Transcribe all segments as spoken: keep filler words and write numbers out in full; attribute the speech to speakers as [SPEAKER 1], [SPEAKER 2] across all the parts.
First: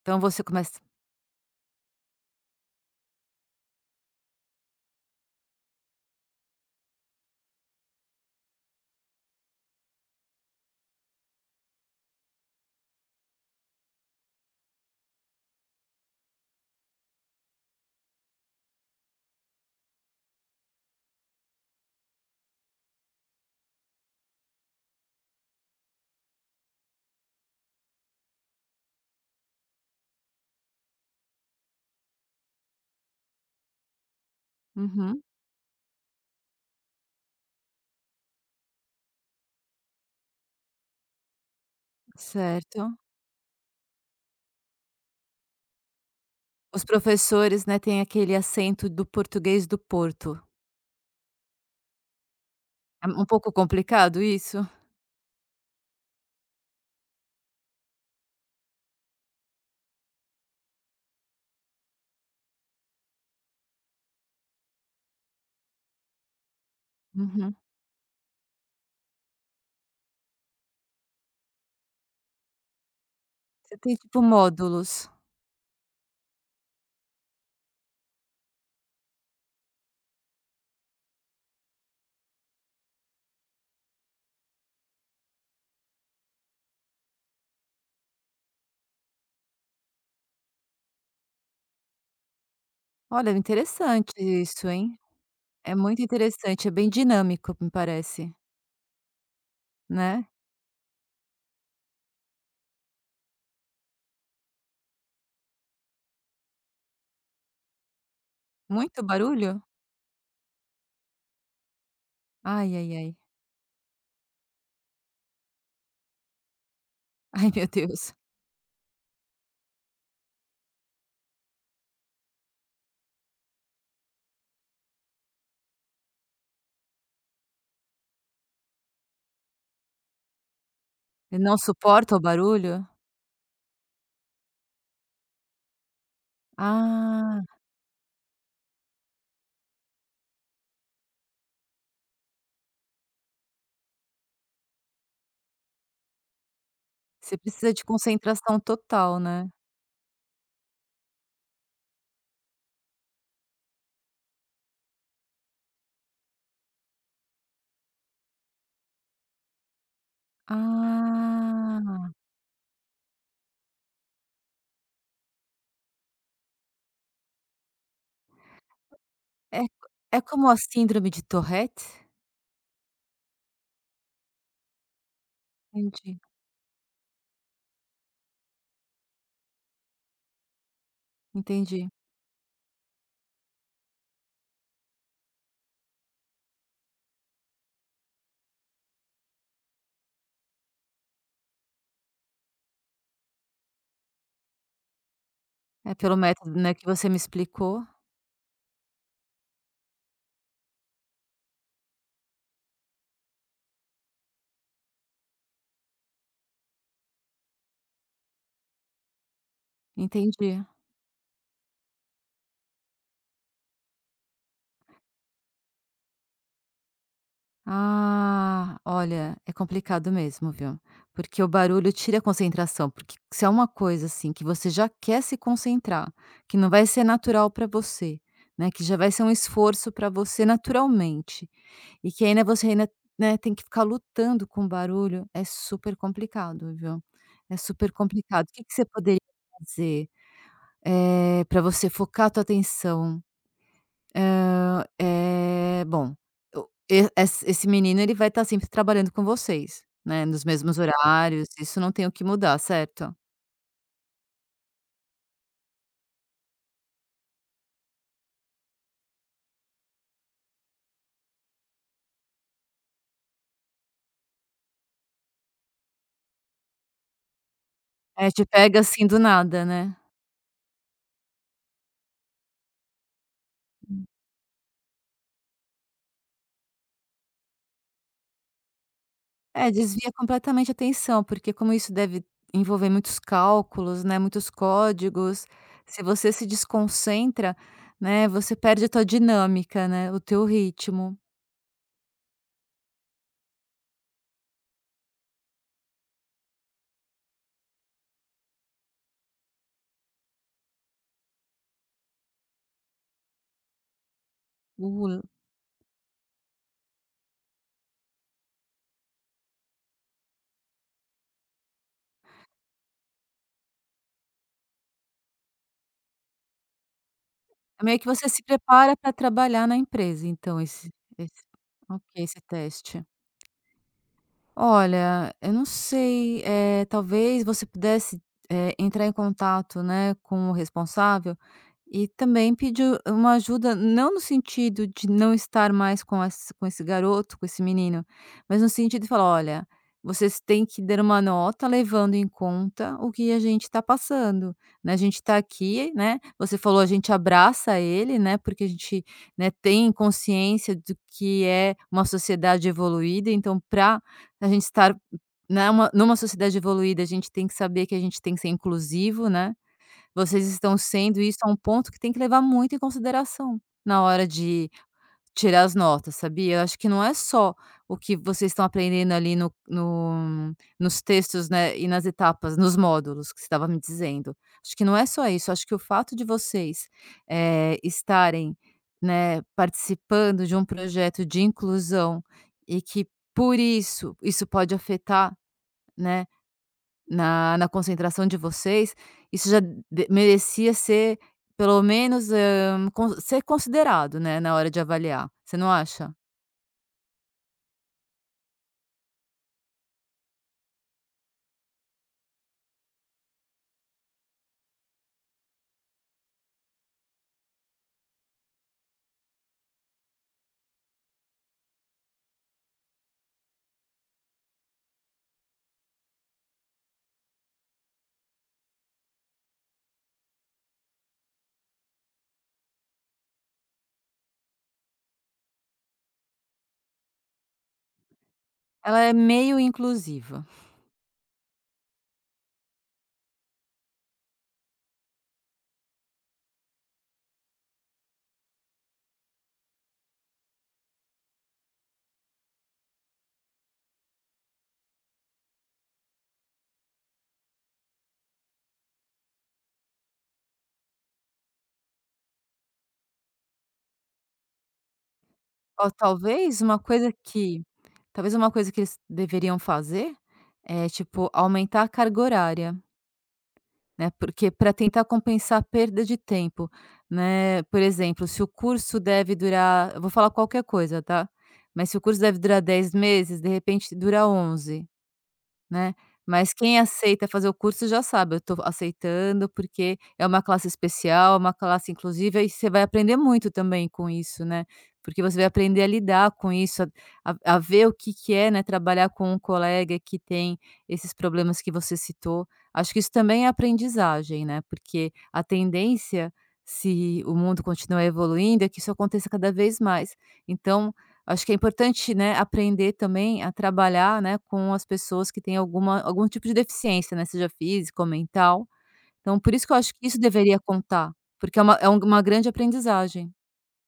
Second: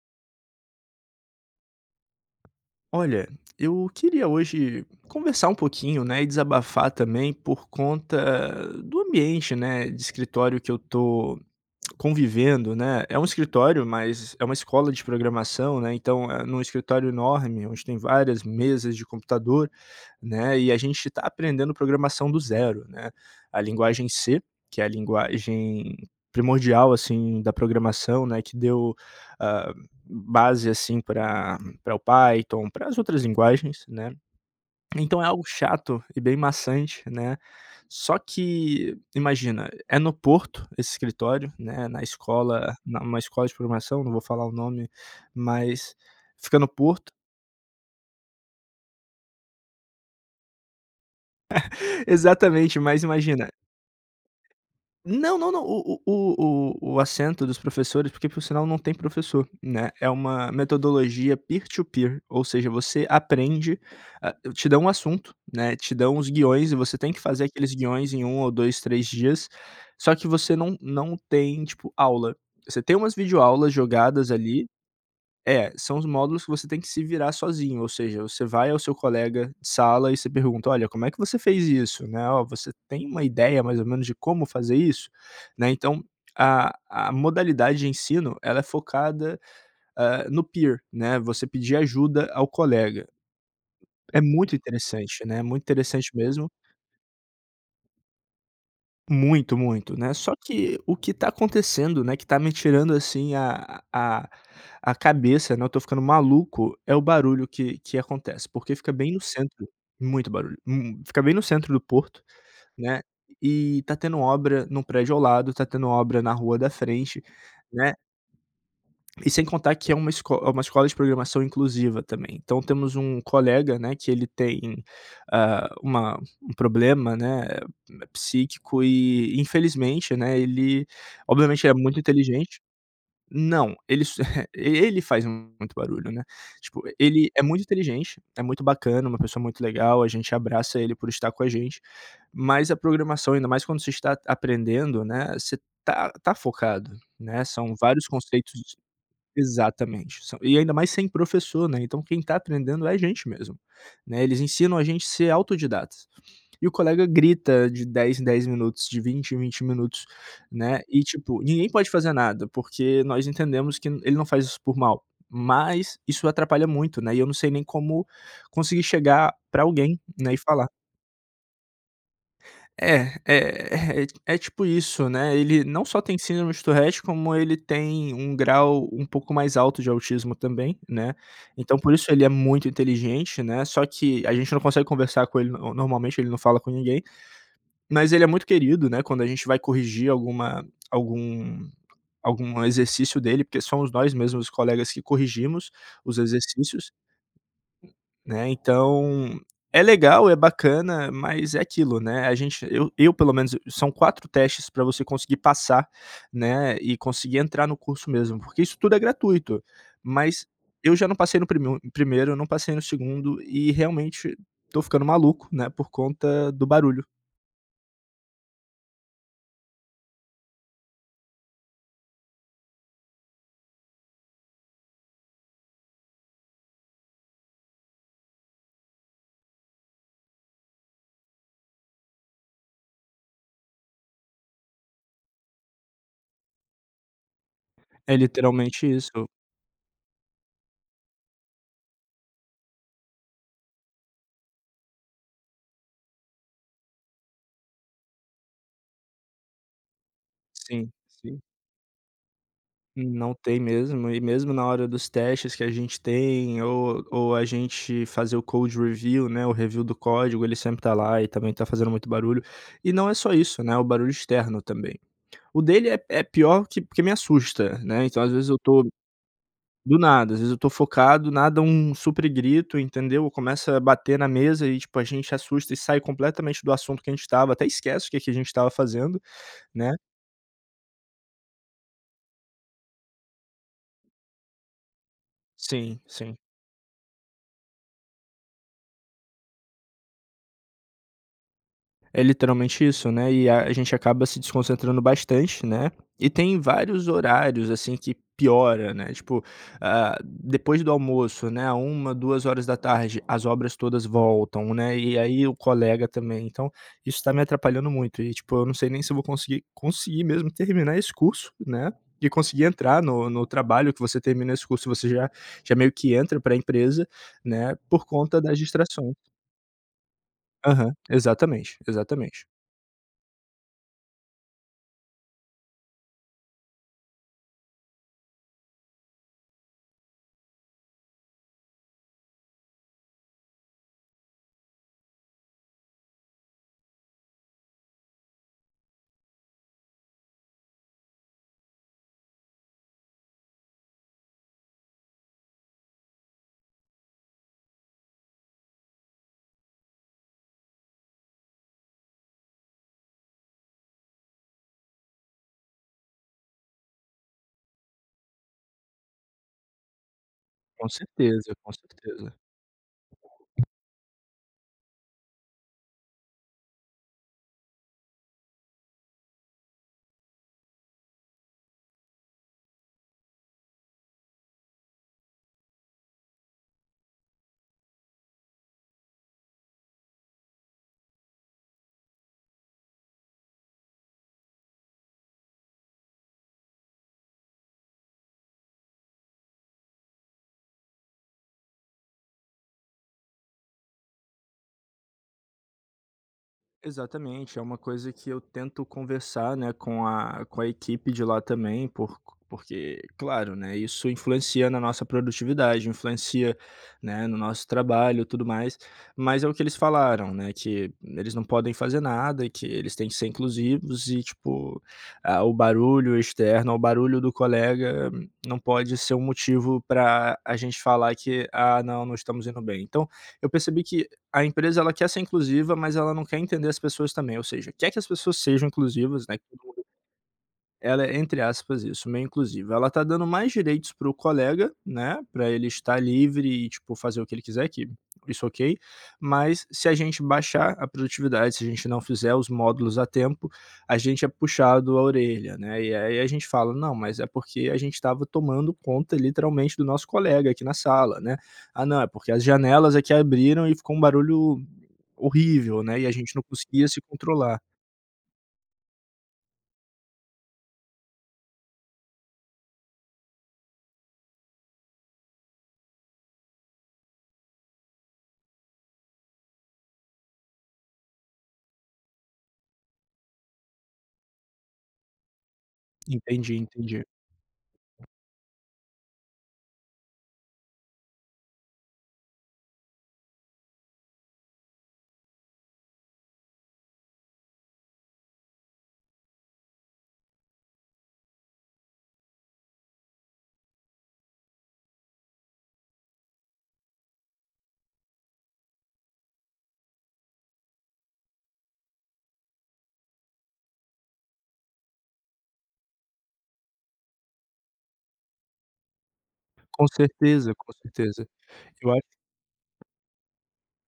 [SPEAKER 1] Então você começa.
[SPEAKER 2] Olha, eu queria hoje conversar um pouquinho, né, e desabafar também por conta do ambiente, né, de escritório que eu tô convivendo, né. É um escritório, mas é uma escola de programação, né, então é num escritório enorme, onde tem várias mesas de computador, né, e a gente está aprendendo programação do zero, né. A linguagem C, que é a linguagem primordial, assim, da programação, né, que deu, hã, base, assim, para pra o Python, para as outras linguagens, né. Então
[SPEAKER 1] Uhum,
[SPEAKER 2] é algo chato e bem maçante, né. Só que, imagina, é no Porto esse escritório, né, na escola
[SPEAKER 1] certo.
[SPEAKER 2] numa escola de programação, não vou falar o nome, mas fica no
[SPEAKER 1] Os
[SPEAKER 2] Porto.
[SPEAKER 1] professores, né, têm aquele acento do português do Porto.
[SPEAKER 2] Exatamente, mas
[SPEAKER 1] É um
[SPEAKER 2] imagina,
[SPEAKER 1] pouco complicado isso?
[SPEAKER 2] não, não, não. O o o o assento dos professores, porque por sinal não tem professor, né, é uma metodologia peer-to-peer, ou seja, você aprende, ah, te dão um assunto, né, te dão os guiões e você tem que fazer
[SPEAKER 1] Uhum.
[SPEAKER 2] aqueles guiões em um ou dois, três dias, só que você não não tem, tipo, aula. Você tem umas videoaulas
[SPEAKER 1] Você tem tipo
[SPEAKER 2] jogadas ali,
[SPEAKER 1] módulos.
[SPEAKER 2] é, são os módulos que você tem que se virar sozinho, ou seja, você vai ao seu colega de sala e você pergunta: "Olha, como é que você fez isso?", né, "Ó, você tem uma ideia mais ou menos de como fazer isso?", né, então, a a modalidade de ensino ela é focada, hã, no peer, né, você pedir ajuda ao colega.
[SPEAKER 1] Olha, interessante
[SPEAKER 2] É muito
[SPEAKER 1] isso, hein.
[SPEAKER 2] interessante, né, muito
[SPEAKER 1] É muito
[SPEAKER 2] interessante mesmo.
[SPEAKER 1] interessante, é bem dinâmico, me parece,
[SPEAKER 2] Muito, muito, né.
[SPEAKER 1] né.
[SPEAKER 2] Só que o que tá acontecendo, né, que tá me tirando, assim, a a a cabeça, né, eu tô ficando maluco, é o barulho que que acontece, porque fica
[SPEAKER 1] Muito
[SPEAKER 2] bem no
[SPEAKER 1] barulho?
[SPEAKER 2] centro, muito barulho, hum, fica bem no centro do porto,
[SPEAKER 1] Ai, ai,
[SPEAKER 2] né,
[SPEAKER 1] ai.
[SPEAKER 2] e tá tendo obra num prédio ao lado, tá tendo obra na rua da frente,
[SPEAKER 1] Ai, meu
[SPEAKER 2] né.
[SPEAKER 1] Deus.
[SPEAKER 2] E sem contar que é uma esco é uma escola de programação inclusiva também. Então temos um colega, né, que ele tem, ah, uma um problema, né, psíquico e infelizmente, né, ele
[SPEAKER 1] Eu não
[SPEAKER 2] obviamente ele é muito
[SPEAKER 1] suporta o
[SPEAKER 2] inteligente.
[SPEAKER 1] barulho?
[SPEAKER 2] Não, ele s ele faz muito barulho, né. Tipo, ele é
[SPEAKER 1] Ah,
[SPEAKER 2] muito inteligente, é muito bacana, uma pessoa muito legal, a gente abraça ele por estar com a gente, mas a programação, ainda mais quando você está aprendendo, né, você tá tá focado,
[SPEAKER 1] você
[SPEAKER 2] né,
[SPEAKER 1] precisa
[SPEAKER 2] são
[SPEAKER 1] de
[SPEAKER 2] vários
[SPEAKER 1] concentração
[SPEAKER 2] conceitos.
[SPEAKER 1] total, né.
[SPEAKER 2] Exatamente. São, e ainda mais sem professor, né, então quem tá aprendendo é a gente mesmo, né, eles ensinam a gente a ser autodidatas. E o colega grita de dez em dez minutos, de vinte em vinte minutos, né, e tipo, ninguém pode
[SPEAKER 1] Ah,
[SPEAKER 2] fazer nada, porque nós entendemos que ele não faz isso por mal, mas isso atrapalha muito, né, e eu não sei nem como conseguir chegar
[SPEAKER 1] é
[SPEAKER 2] pra alguém,
[SPEAKER 1] é
[SPEAKER 2] né, e
[SPEAKER 1] como a
[SPEAKER 2] falar.
[SPEAKER 1] síndrome de Tourette?
[SPEAKER 2] É, é é é é tipo isso, né, ele não só tem
[SPEAKER 1] Entendi.
[SPEAKER 2] síndrome de Tourette, como ele tem um grau um pouco mais alto de autismo também, né, então
[SPEAKER 1] Entendi.
[SPEAKER 2] por isso ele é muito inteligente, né, só que a gente não consegue conversar com ele no normalmente, ele não fala com ninguém, mas ele é muito querido, né, quando a gente vai corrigir alguma algum algum exercício dele, porque somos nós mesmos os colegas que corrigimos
[SPEAKER 1] É pelo
[SPEAKER 2] os
[SPEAKER 1] método, né, que
[SPEAKER 2] exercícios.
[SPEAKER 1] você me explicou.
[SPEAKER 2] Né, então é legal, é bacana, mas é aquilo, né, a gente eu eu pelo menos são quatro testes para você conseguir passar, né, e conseguir entrar no curso mesmo, porque isso tudo é gratuito, mas
[SPEAKER 1] Entendi.
[SPEAKER 2] eu já não passei no prime primeiro, não passei no segundo e realmente tô ficando maluco, né, por conta do barulho.
[SPEAKER 1] Ah, olha, é complicado mesmo, viu? Porque o barulho tira a concentração, porque se é uma coisa assim que você já quer se concentrar, que não vai ser natural para você, né, que já vai ser um esforço para você naturalmente e que ainda você ainda, né, tem que ficar lutando com o barulho, é super complicado, viu? É super
[SPEAKER 2] É
[SPEAKER 1] complicado. O que que você
[SPEAKER 2] literalmente
[SPEAKER 1] poderia
[SPEAKER 2] isso.
[SPEAKER 1] fazer, eh, para você focar a tua atenção. Hã, eh, bom, o e ess esse menino ele vai estar sempre trabalhando com vocês, né, nos mesmos
[SPEAKER 2] Sim, sim.
[SPEAKER 1] horários, isso não tem o que mudar, certo?
[SPEAKER 2] Não tem mesmo, e mesmo na hora dos testes que a gente tem ou ou a gente fazer o code review, né, o review do código, ele sempre tá lá e também tá fazendo muito barulho. E não é só isso, né, é o barulho externo também. O dele é é pior que porque me assusta, né, então
[SPEAKER 1] É,
[SPEAKER 2] às
[SPEAKER 1] te
[SPEAKER 2] vezes eu
[SPEAKER 1] pega
[SPEAKER 2] tô
[SPEAKER 1] assim do nada, né.
[SPEAKER 2] do nada, às vezes eu tô focado, nada um super grito, entendeu, começa a bater na mesa e, tipo, a gente assusta e sai completamente do assunto que a gente tava, até esquece o que que a gente tava fazendo,
[SPEAKER 1] É,
[SPEAKER 2] né.
[SPEAKER 1] desvia completamente a atenção, porque como isso deve envolver muitos cálculos, né, muitos códigos,
[SPEAKER 2] Sim,
[SPEAKER 1] se você
[SPEAKER 2] sim.
[SPEAKER 1] se desconcentra, né, você perde a tua dinâmica, né, o teu ritmo,
[SPEAKER 2] É literalmente isso, né, e a a gente acaba se desconcentrando bastante, né, e tem vários horários, assim, que piora, né, tipo, ah, depois do almoço, né, a uma, duas horas da tarde, as obras todas voltam, né, e
[SPEAKER 1] o.
[SPEAKER 2] aí o colega também, então isso tá me atrapalhando muito e, tipo, eu não sei nem se eu vou conseguir conseguir mesmo terminar esse curso, né, e conseguir entrar no no trabalho que você termina esse curso, você já já meio que entra para a empresa, né,
[SPEAKER 1] É meio
[SPEAKER 2] por
[SPEAKER 1] que você
[SPEAKER 2] conta
[SPEAKER 1] se
[SPEAKER 2] das
[SPEAKER 1] prepara para
[SPEAKER 2] distrações.
[SPEAKER 1] trabalhar na empresa, então esse
[SPEAKER 2] Aham,
[SPEAKER 1] esse
[SPEAKER 2] exatamente,
[SPEAKER 1] ok, esse
[SPEAKER 2] exatamente.
[SPEAKER 1] teste. Olha, eu não sei, eh, talvez você pudesse, eh, entrar em contato, né, com o responsável e também pedir uma ajuda, não no sentido de não estar mais com esse com esse garoto, com esse menino, mas no sentido de falar: "Olha, vocês têm que dar uma nota levando em conta o que a gente está passando, né, a gente está aqui, né, você falou, a gente abraça ele, né, porque a gente, né, tem consciência do que é uma sociedade evoluída, então para a gente estar, né, uma numa sociedade evoluída, a gente tem que saber que a gente tem que ser inclusivo, né. Vocês estão
[SPEAKER 2] Com
[SPEAKER 1] sendo, e isso é
[SPEAKER 2] certeza,
[SPEAKER 1] um
[SPEAKER 2] com
[SPEAKER 1] ponto que tem que
[SPEAKER 2] certeza.
[SPEAKER 1] levar muito em consideração na hora de tirar as notas, sabia? Eu acho que não é só o que vocês estão aprendendo ali no no nos textos, né, e nas etapas, nos módulos que você estava me dizendo. Acho que não é só isso, acho que o fato de vocês, eh, estarem, né, participando de um projeto de inclusão e que por isso, isso pode afetar, né, na na concentração de vocês, isso já de merecia ser pelo menos, hã, con ser considerado, né, na hora de avaliar, você não acha?
[SPEAKER 2] Exatamente, é uma coisa que eu tento conversar, né, com a com a equipe de lá também, por porque, claro, né, isso influencia na nossa produtividade, influencia, né, no nosso trabalho, e tudo mais, mas é o que eles falaram, né, que eles não podem fazer nada e que eles têm que ser inclusivos e, tipo, ah, o barulho externo, o barulho do colega, hum, não pode ser um motivo para a gente falar que: "Ah, não, não estamos indo bem". Então, eu percebi que a empresa ela quer ser inclusiva, mas ela não quer entender as pessoas também, ou seja, quer que as pessoas sejam
[SPEAKER 1] Ela é
[SPEAKER 2] inclusivas, né.
[SPEAKER 1] meio inclusiva.
[SPEAKER 2] Ela é, entre aspas, isso, meio inclusiva. Ela tá dando mais direitos pro colega, né, pra ele estar livre e, tipo, fazer o que ele quiser, que isso ok, mas se a gente baixar a produtividade, se a gente não fizer os módulos a tempo, a gente é puxado a orelha, né, e aí a gente fala: "Não, mas é porque a gente estava tomando conta, literalmente, do nosso colega aqui na sala, né. Ah, não, é porque as janelas aqui abriram e ficou um barulho horrível,
[SPEAKER 1] Ó,
[SPEAKER 2] né, e a gente não
[SPEAKER 1] talvez uma
[SPEAKER 2] conseguia se
[SPEAKER 1] coisa
[SPEAKER 2] controlar".
[SPEAKER 1] que talvez uma coisa que eles deveriam fazer é, tipo, aumentar a carga horária, né, porque para tentar compensar a perda de tempo, né. Por exemplo, se o curso deve durar, eu vou falar qualquer coisa, tá. Mas se o curso deve durar dez meses, de repente dura onze. Né, mas
[SPEAKER 2] Entendi,
[SPEAKER 1] quem
[SPEAKER 2] entendi.
[SPEAKER 1] aceita fazer o curso já sabe, eu estou aceitando porque é uma classe especial, é uma classe inclusiva e você vai aprender muito também com isso, né, porque você vai aprender a lidar com isso, a a a ver o que que é, né, trabalhar com um colega que tem esses problemas que você citou. Acho que isso também é aprendizagem, né, porque a tendência, se o mundo continuar evoluindo, é que isso aconteça cada vez mais. Então acho que é importante, né, aprender também a trabalhar, né, com as pessoas que têm alguma algum tipo de deficiência, né, seja física ou mental. Então por isso que eu
[SPEAKER 2] Com
[SPEAKER 1] acho que isso
[SPEAKER 2] certeza,
[SPEAKER 1] deveria
[SPEAKER 2] com
[SPEAKER 1] contar,
[SPEAKER 2] certeza.
[SPEAKER 1] porque é uma é
[SPEAKER 2] Eu
[SPEAKER 1] um-
[SPEAKER 2] acho,
[SPEAKER 1] uma grande aprendizagem.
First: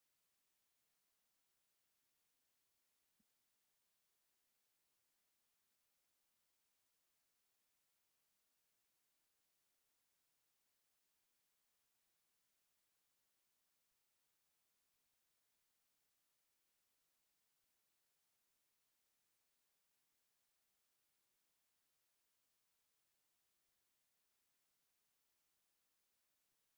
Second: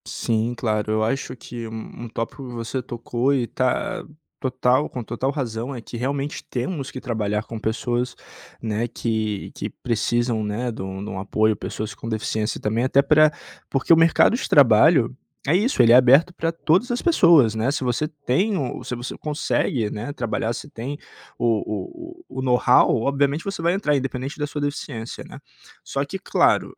[SPEAKER 2] sim, claro. Eu acho que um um tópico que você tocou e tá total com total razão é que realmente temos que trabalhar com pessoas, né, que que precisam, né, de um de um apoio, pessoas com deficiência também, até para porque o mercado de trabalho é isso, ele é aberto para todas as pessoas, né. Se você tem o se você consegue, né, trabalhar, se tem o o o o know-how, obviamente você vai entrar, independente da sua deficiência, né. Só que, claro,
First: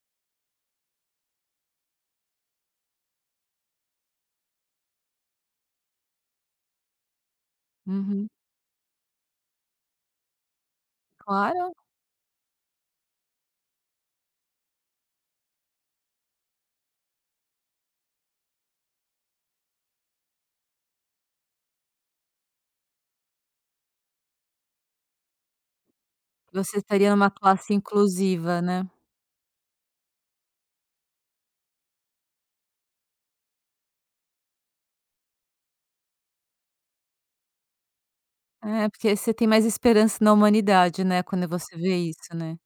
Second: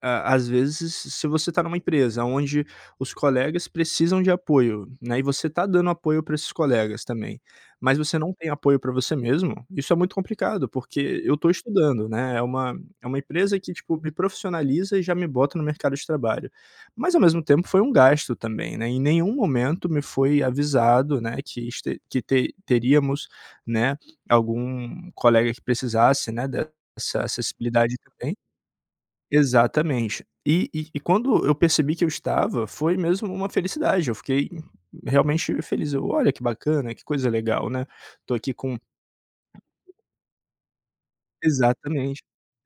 [SPEAKER 2] a às vezes, se você está numa empresa onde os colegas precisam de apoio, né, e você está dando apoio para esses colegas também, mas você
[SPEAKER 1] Uhum.
[SPEAKER 2] não tem apoio para você mesmo, isso é muito complicado, porque eu estou
[SPEAKER 1] Claro,
[SPEAKER 2] estudando, né, é uma é uma empresa que, tipo, me profissionaliza e já me bota no mercado de trabalho. Mas ao mesmo tempo foi um gasto também, né, em nenhum momento me foi avisado, né, que este que te teríamos, né, algum colega que precisasse, né,
[SPEAKER 1] você estaria
[SPEAKER 2] dessa
[SPEAKER 1] numa classe
[SPEAKER 2] acessibilidade também.
[SPEAKER 1] inclusiva, né.
[SPEAKER 2] Exatamente. E e e quando eu percebi que eu estava, foi mesmo uma felicidade, eu fiquei realmente feliz, eu: "Olha que bacana, que coisa legal, né, tô aqui com".
[SPEAKER 1] É, porque você tem mais esperança na humanidade, né, quando você vê
[SPEAKER 2] Exatamente,
[SPEAKER 1] isso, né.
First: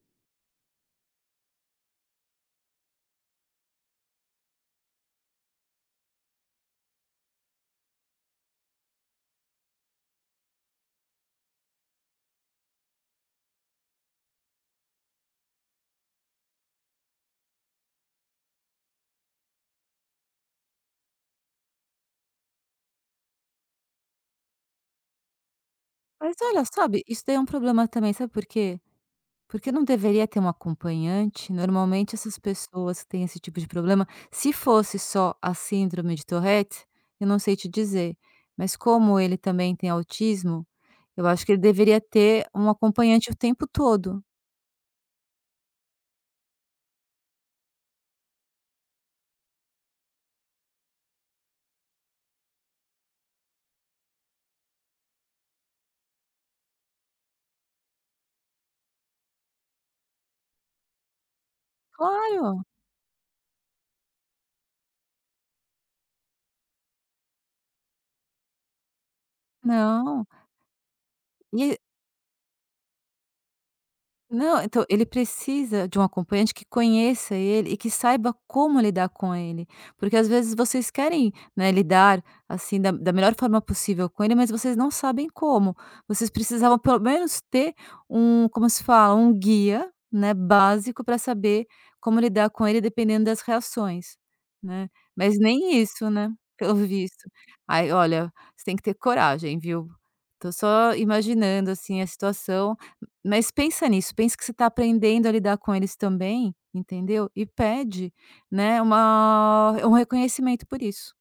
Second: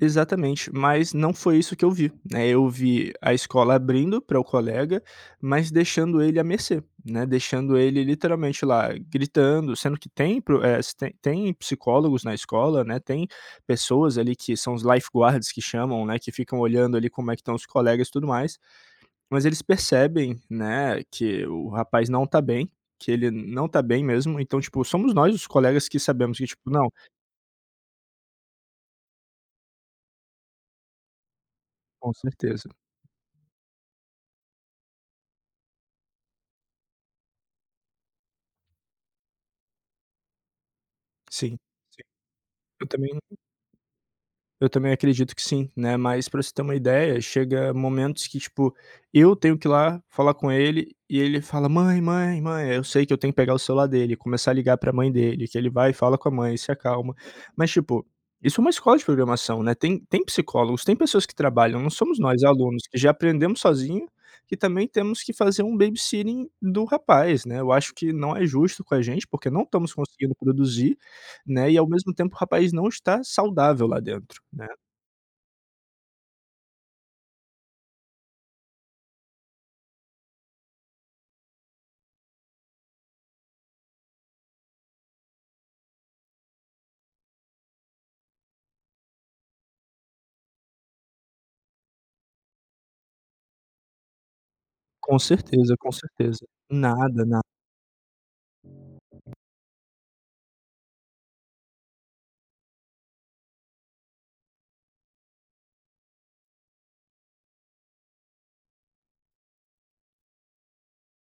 [SPEAKER 2] exatamente, mas não foi isso que eu vi, né, eu vi a escola abrindo para o colega, mas deixando ele à mercê, né, deixando ele literalmente lá gritando, sendo que tem pro eh, se tem tem psicólogos na escola, né, tem pessoas ali que são os lifeguards que chamam, né, que ficam olhando ali como é que estão os colegas e tudo mais. Mas eles percebem, né, que o rapaz não tá bem, que ele não tá bem mesmo, então, tipo, somos nós os colegas que
[SPEAKER 1] Mas
[SPEAKER 2] sabemos que,
[SPEAKER 1] olha,
[SPEAKER 2] tipo, não,
[SPEAKER 1] sabe, isso daí é um problema também, sabe por quê? Porque não deveria ter um acompanhante. Normalmente
[SPEAKER 2] com
[SPEAKER 1] essas
[SPEAKER 2] certeza.
[SPEAKER 1] pessoas que têm esse tipo de problema, se fosse só a síndrome de Tourette, eu não sei te dizer, mas como ele também tem autismo, eu acho que
[SPEAKER 2] Sim,
[SPEAKER 1] ele deveria
[SPEAKER 2] sim.
[SPEAKER 1] ter um
[SPEAKER 2] Eu também,
[SPEAKER 1] acompanhante o tempo todo.
[SPEAKER 2] eu também acredito que sim, né, mas pra você ter uma ideia, chega momentos que, tipo, eu tenho que ir lá falar com ele e ele fala: "Mãe, mãe, mãe", eu sei que eu tenho que pegar o celular dele, começar a ligar pra mãe dele, que ele vai e fala com a mãe, se acalma. Mas, tipo, isso é uma escola de programação, né, tem tem psicólogos, tem pessoas que trabalham, não somos nós,
[SPEAKER 1] Claro,
[SPEAKER 2] alunos, que já aprendemos sozinho, que também temos que fazer um babysitting do rapaz, né. Eu acho que não é justo com a gente, porque não estamos
[SPEAKER 1] não.
[SPEAKER 2] conseguindo produzir, né,
[SPEAKER 1] E
[SPEAKER 2] e ao mesmo tempo o rapaz não está saudável lá dentro,
[SPEAKER 1] não,
[SPEAKER 2] né.
[SPEAKER 1] então ele precisa de um acompanhante que conheça ele e que saiba como lidar com ele, porque às vezes vocês querem, né, lidar assim da, da melhor forma possível com ele, mas vocês não sabem como. Vocês precisavam pelo menos ter um, como se fala, um guia, né, básico para saber como lidar com ele dependendo das reações, né?
[SPEAKER 2] Com
[SPEAKER 1] Mas nem
[SPEAKER 2] certeza, com
[SPEAKER 1] isso, né?
[SPEAKER 2] certeza.
[SPEAKER 1] Pelo
[SPEAKER 2] Nada,
[SPEAKER 1] visto.
[SPEAKER 2] nada.
[SPEAKER 1] Aí, olha, você tem que ter coragem, viu? Tô só imaginando assim a situação, mas pensa nisso, pensa que você está aprendendo a lidar com eles também, entendeu? E pede, né, uma um reconhecimento por isso.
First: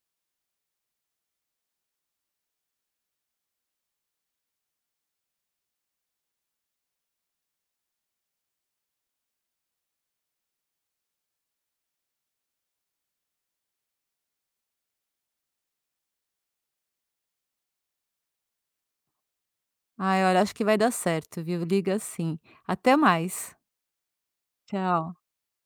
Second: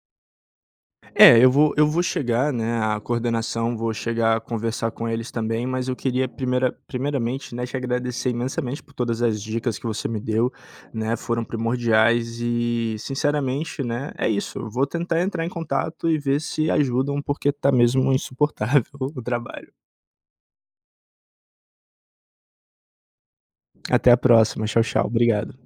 [SPEAKER 2] É, eu vou eu vou chegar, né, à coordenação, vou chegar a conversar com eles também, mas eu queria primeira primeiramente, né, te agradecer imensamente por todas as dicas que você me deu, né, foram primordiais e sinceramente, né, é isso, eu vou tentar entrar em contato e ver se ajudam, porque tá mesmo insuportável o trabalho.
[SPEAKER 1] Ai, olha, acho que vai dar certo, viu? Liga assim. Até mais.
[SPEAKER 2] Até a próxima, tchau, tchau,
[SPEAKER 1] Tchau.
[SPEAKER 2] obrigado.